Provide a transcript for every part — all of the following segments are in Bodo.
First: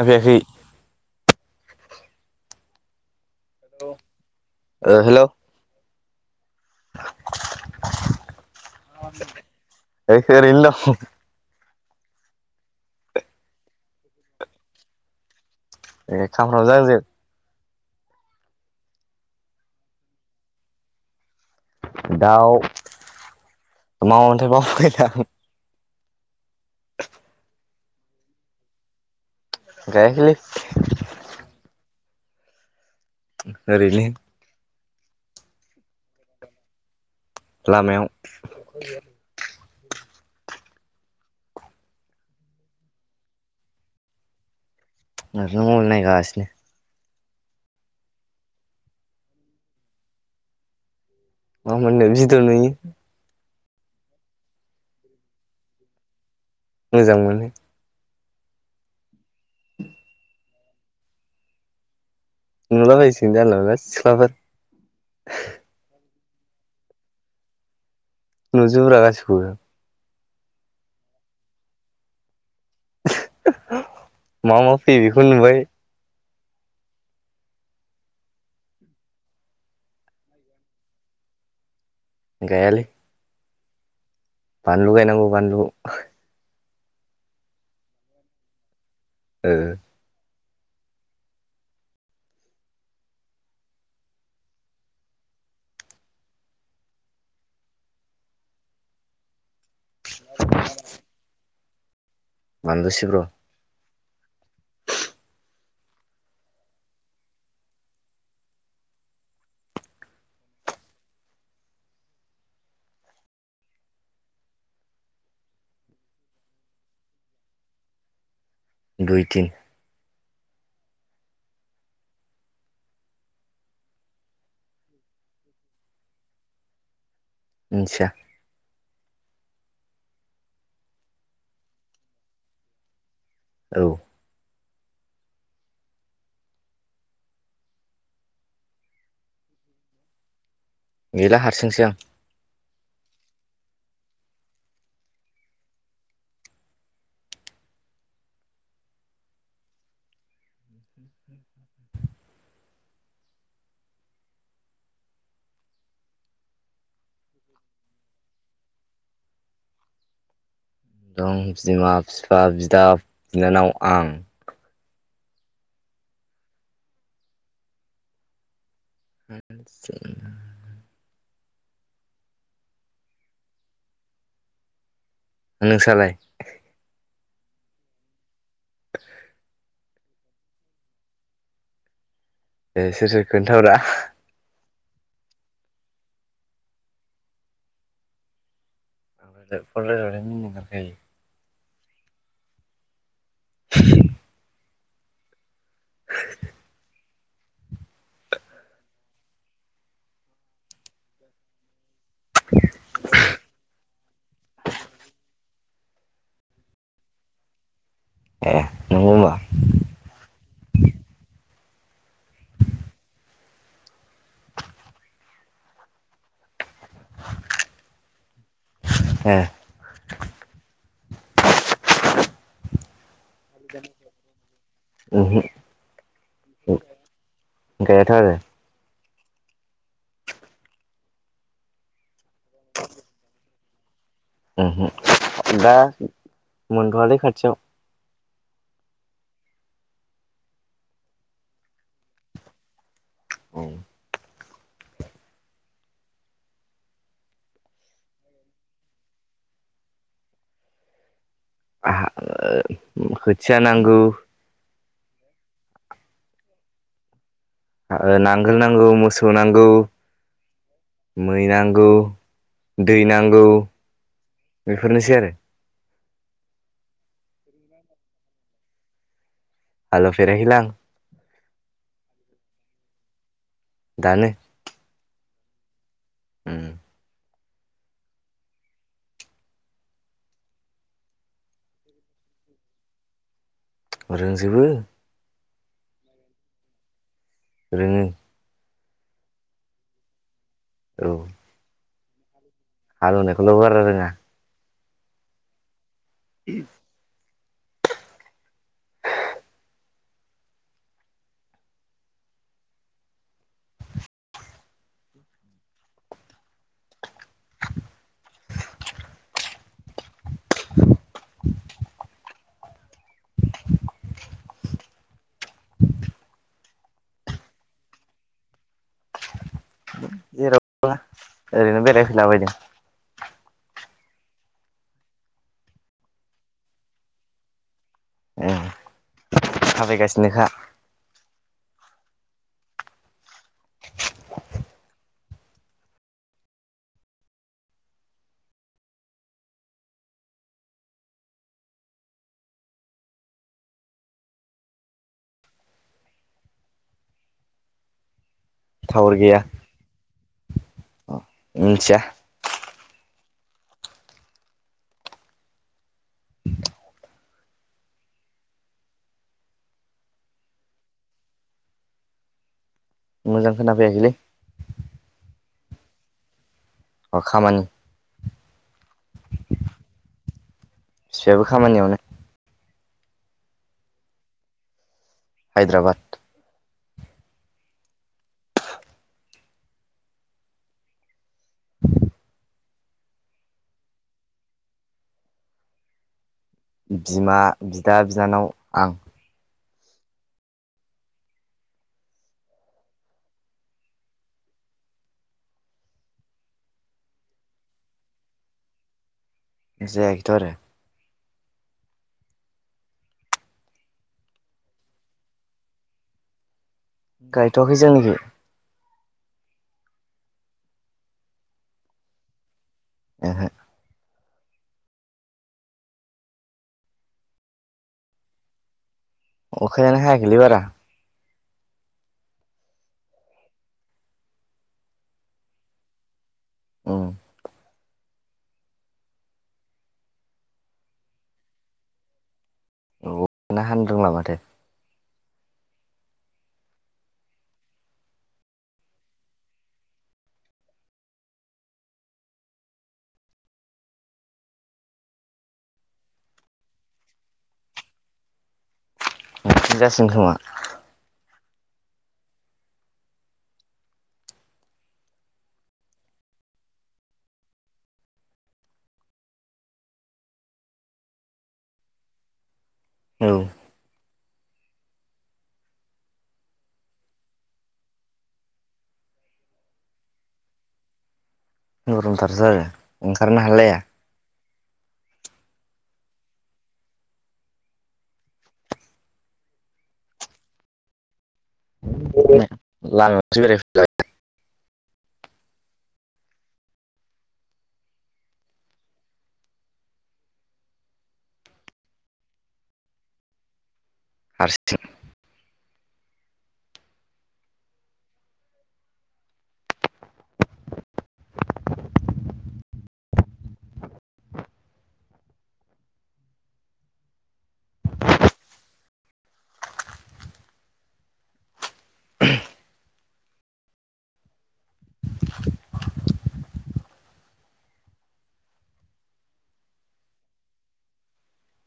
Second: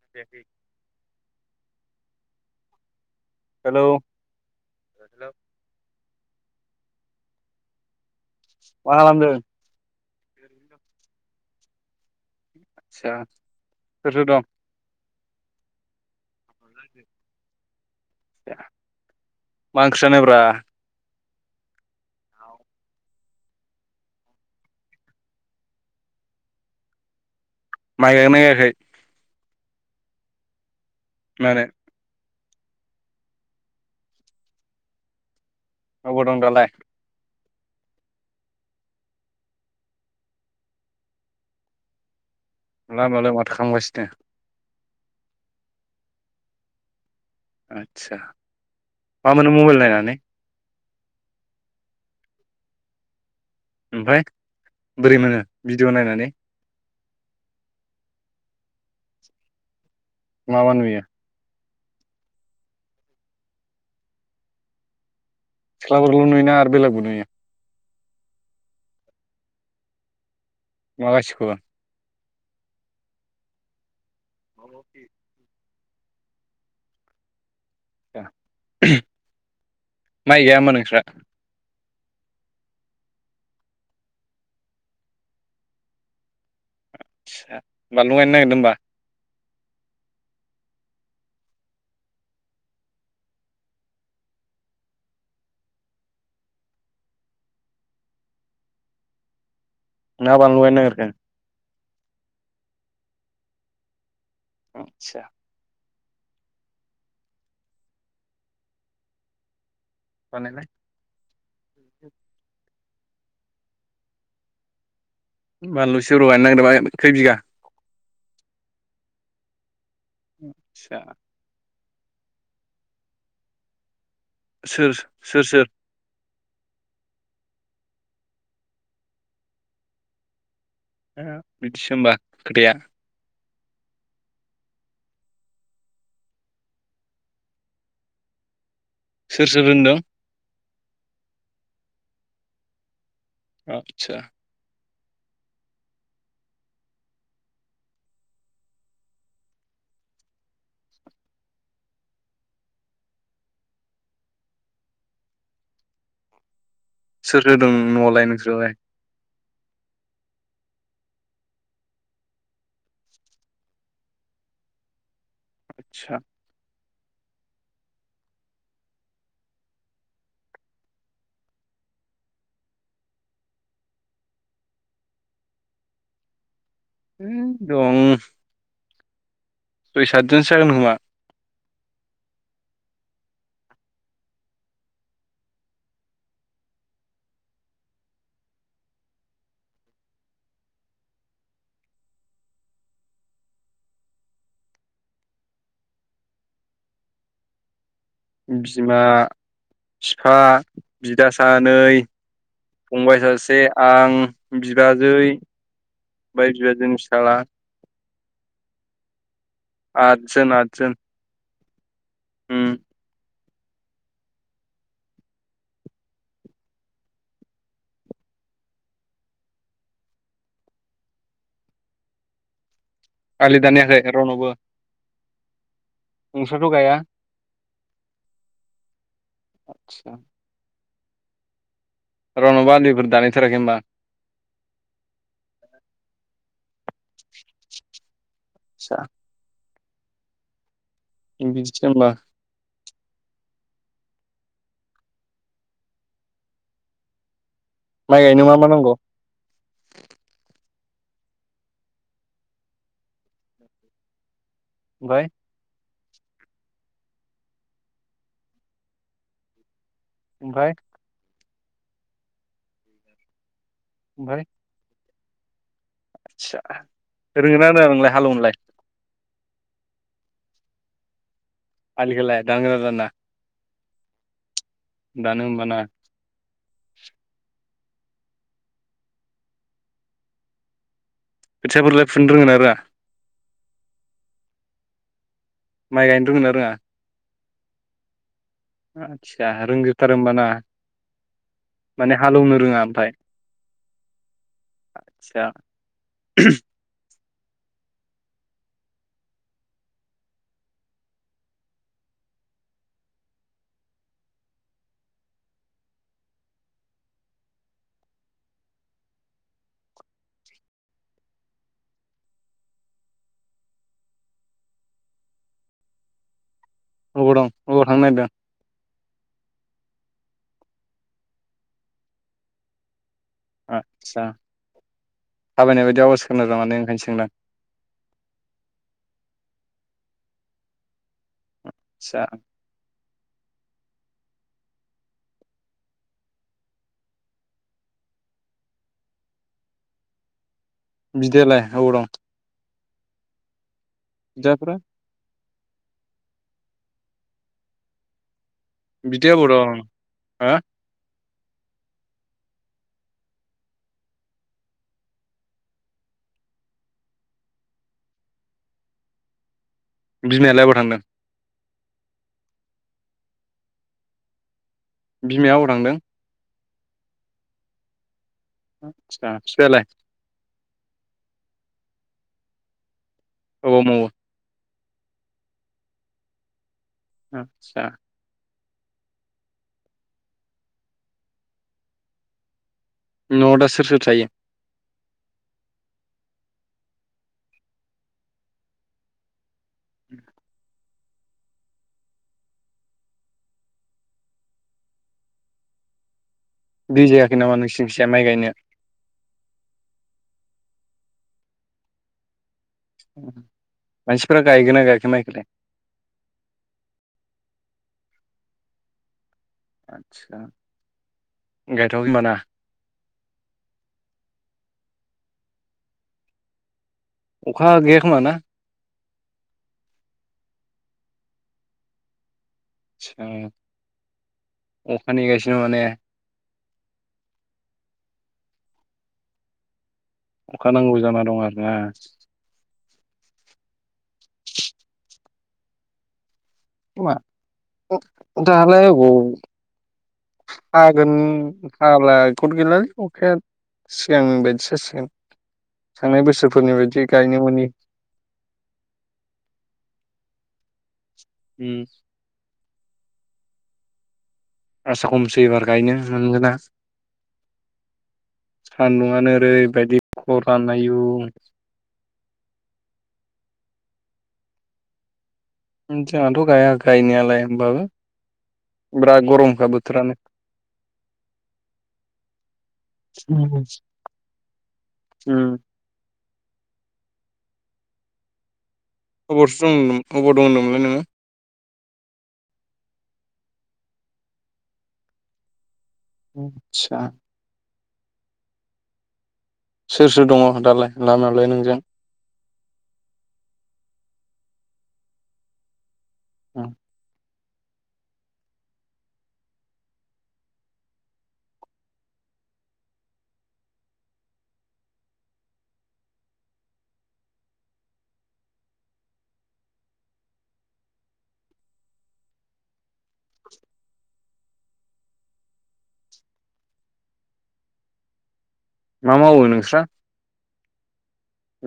जाफैयाखै। हेलौ ओ हेल'। [inaudible] माखालामदों है ओरैनो दं आसा सोर सोर दं ए खामफ्रामजो आंजो मा ओंख्रि जानायब्रा दाउ मामोनथाय बावबायलां माइ गायगोना गायाखै गायाखैलै मानो ओरैलै अबाव दं दालाय लामायाव लामायावलाय माथो खालामगासिनो हारसिं मबायल नायगासिनो आदसा मा मोनो मबाइल नायनानै मा मोननो भिडिअ ' नुयो ओमफ्राय बोरै मोनो भिडिअ' नायनानै मोजां मोनो मा मा नुयो नुलाबायसिगोन जानला मोनला सिख्लाफोर सिख्लाफोरखौल नुयोना आरो बेलगबो नुयो नुजोब्रा गासिखौबो मा गासिबखौबो मा मा फैैयो बेखौनो नुबाय माइ गायाहोमबा नोंस्रा गायालै बानलु गायनांगौ बानलु आदसा बानलु गायनो नागिरदों होमबा ओ ना बानलु गायनो नागिरखो बानलु सिब्र आदसा बानायलाय बानलु सिब्र गायनो नागिरदोंबा खै बिघा दुइ तिन आतसा सोर सोर सोर मिनथिया बिदिसो होमबा खोथाया औ सोर सोर होनदों गैला हारसिंसो आं आतसा सोर होदों न'आवलाय नोंस्रालाय दं बिमा बिफा बिदा बिनानाव आं आतसा [unintelligible] नोंसालाय दं [unintelligible] सय सातजनसो जागोन खोमा ए सोर सोर खोन्थारा ओ फन रायलायबाथाय मिनिनो ओंखार खायो [unintelligible] बिमा बिफा बिदा सानै फंबाय सासे आं बिबाजै बिबाजैनि फिसाला ए नंगौ होमबा आतजोन आतजोन उ ए आलि दानियाखै रनावबो गैयाथ' आरो आतसा रावनावबो आलिफोर दानायथाराखै होनोमबा दा मोनथ'आलै खाथियाव आतसा बिदिसो होमब्ला औ माइ गायनो मा मा नांगौ खोथिया नांगौ फ्राय नांगोल नांगौ मोसौ नांगौ ओमफ्राय मै नांगौ दै नांगौ ओमफ्राय बेफोरनोसै आरो आदसा रोंङोना रोङा नोंलाय हालेव नोलाय हालोव फेराखैलां आलिखौलाय दानगोना दाना दानो दानो उम खोथिया फोरलाय फुनो रोंगोन ना रोङा आरो रोंजोबो माइ गायनो रोंना रोङा रोङो आतसा रोंजुथ रोमबाना औ माने हालौनो हालौवनायखौल' बारा रोङा आतसा ए अबाव दं अबाव थांनो नागेरदों जेरावा ओरैनो बेरायफैलाबायदों आस्सा थाबायनाय बायदि अवास् खोनादों माने ओंखायनो सोंदों ए थाबायगासिनोखा आचा बिदिलाय औ दं जायपुरा टावार बिदिया गैया अबाव दं हो मिथिया बिमायालाय अबाव थांदों मोजां खोनाफैयाखैलै बिमाया अबाव‌ थांदों अ खामानि आतसा फिफायालाय। बिफायाबो खामानियावनो। अबाव मावो? हायद्राबाद। आतसा। [unintelligible] न' आव दा सोर सोर थायो? बिमा बिदा बिनानाव आं। [unintelligible] दै जायाखै नामा नोंसिखिजा माइ गायनाया। जायाखै थ आरो। मानसिफ्रा गायगोना गायाखै माइखौलाय? गायथ'वाखै जोंनिखि। आदसा गायथावखै होमबा ना। ओहो अखा गैया खोमा ना? अखायानो हायाखैै बारा। अखा नेगासिनो माने। औ अखा नांगौ जाना दं आरोना। औ हानोरोंला माथो। [unintelligible] दालाय अबाव हागोन हाला गद गैला लै अखाया। सिगांनि बायदि जासिगोन थांनाय बोसोरफोरनि बायदि गायनो मोनि। [unintelligible] [unintelligible] जासिगोन खोमा। उम आसा खमसै एबार गायनो मोनगोना। सान्दुंआनो ओरैबायदि खरान आयु। [inaudible] औ उम जोंहाथ' गाया गायनायालाय होमबाबो। बिराद गरमखा बोथोरानो। गरमथारसो आरो ओंखारनो हालाया। उम अबावथो दं अबाव दं होनदोंमोनलाय नोङो? [unintelligible] आतसा सोर सोर दङ दालाय लामायावलाय नोंजों? [unintelligible] औ मा मावो नोंस्रा?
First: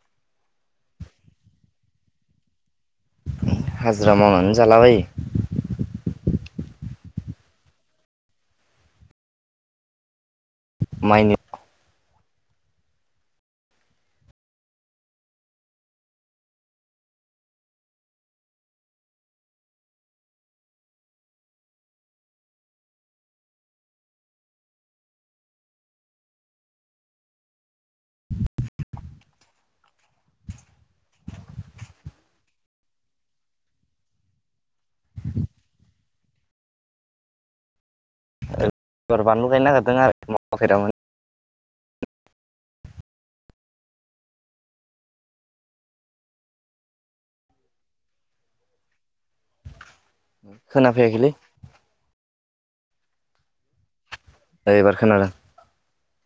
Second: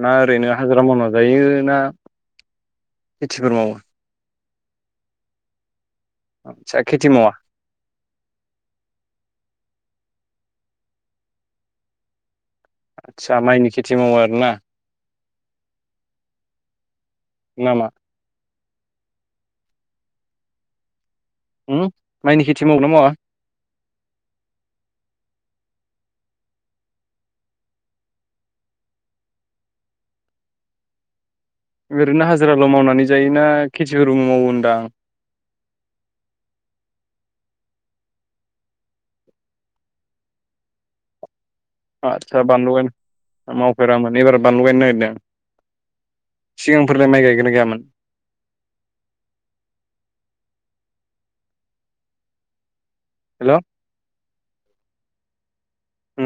ना ओरैनो हाजिरा मावना जायो ना खेथिफोर मावो हाजिरा माङानो जाला बायो। आतसा खिथि मावा? माइ निल' आदसा माइनि खेथि मावो आरो ना? नामा? ओम माइनि खेथि मावोना मावा? [inaudible] ओरैनो हाजिराल' मावनानै जायोना खेथिफोरबो मावो होनदां। एबार बानलु गायनो नागिरदों आरो मावाखैदाबो आदसा बानलु गायनो मावफेरामोन एबार बानलु गायनो नागिरदों सिगांफोरलाय माइ गायगोना गायामोन? खोनाफैयाखैलै हेल'। एबार खोनादों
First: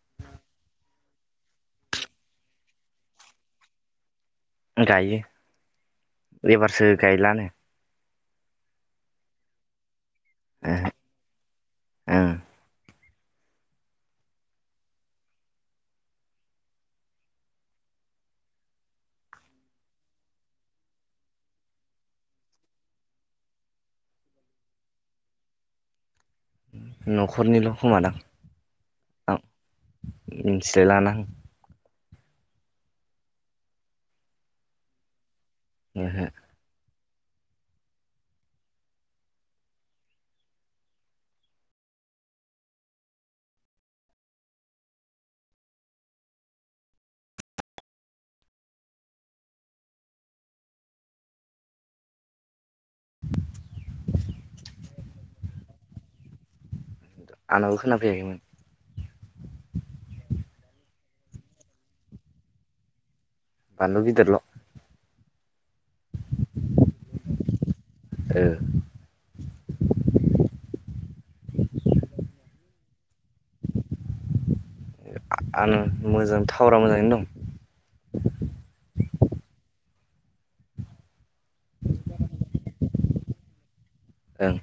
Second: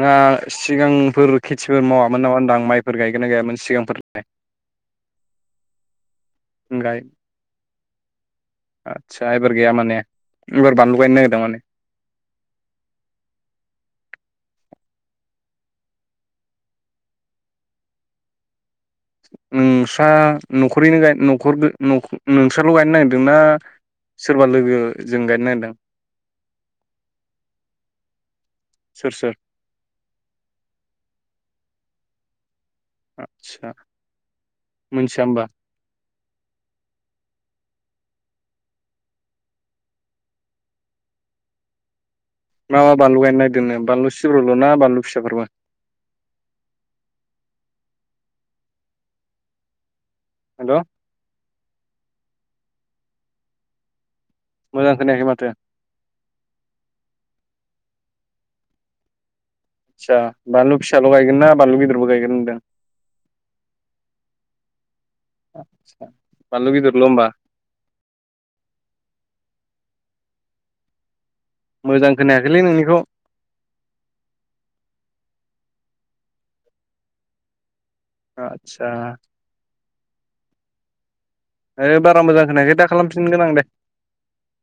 ना सिगांफोर खेथिफोर मावामोन नामा होनदों माइफोर गायगो ना गायामोन सिगांफोर गायो एबारसो गायलानो आतसा एबार गाया माने एबार ओहो बानलु गायनो नागिरदों माने? ओं नोंसा न'खरैनो गायनो न'खरदो न' नोंसानाव' गायनो नागिरदोंना सोरबा लोगो जों गायनो नागिरदों? न'खरनिल' खोमादां। सोर सोर आं मिन्थिलाय लाङालां आतसा मोनथिया होमबा? ओहो मा मा बानलु गायनो नागिरदोंनो बानलु सिब्रबो ना बानलु फिसाफोरबो? [inaudible] हेल'। मोजांखोनायाखै माथो आंनाबो खोनाफैयाखैमोन आदसा बानलु फिसाल' गायगोन ना बानलु गिदिरबो गायगोन होनदों? बालु गिदिरल'। आदसा, बानलु गिदिरल' ओमबा ओ [inaudible] मोजां खोनायाखैलै नोंनिखौ आनो मोजां टावारा मोजाङैनो दं। आतसा। आरो बारा मोजां खोनायाखै दा खालामफिनगोन आं दे। ओं।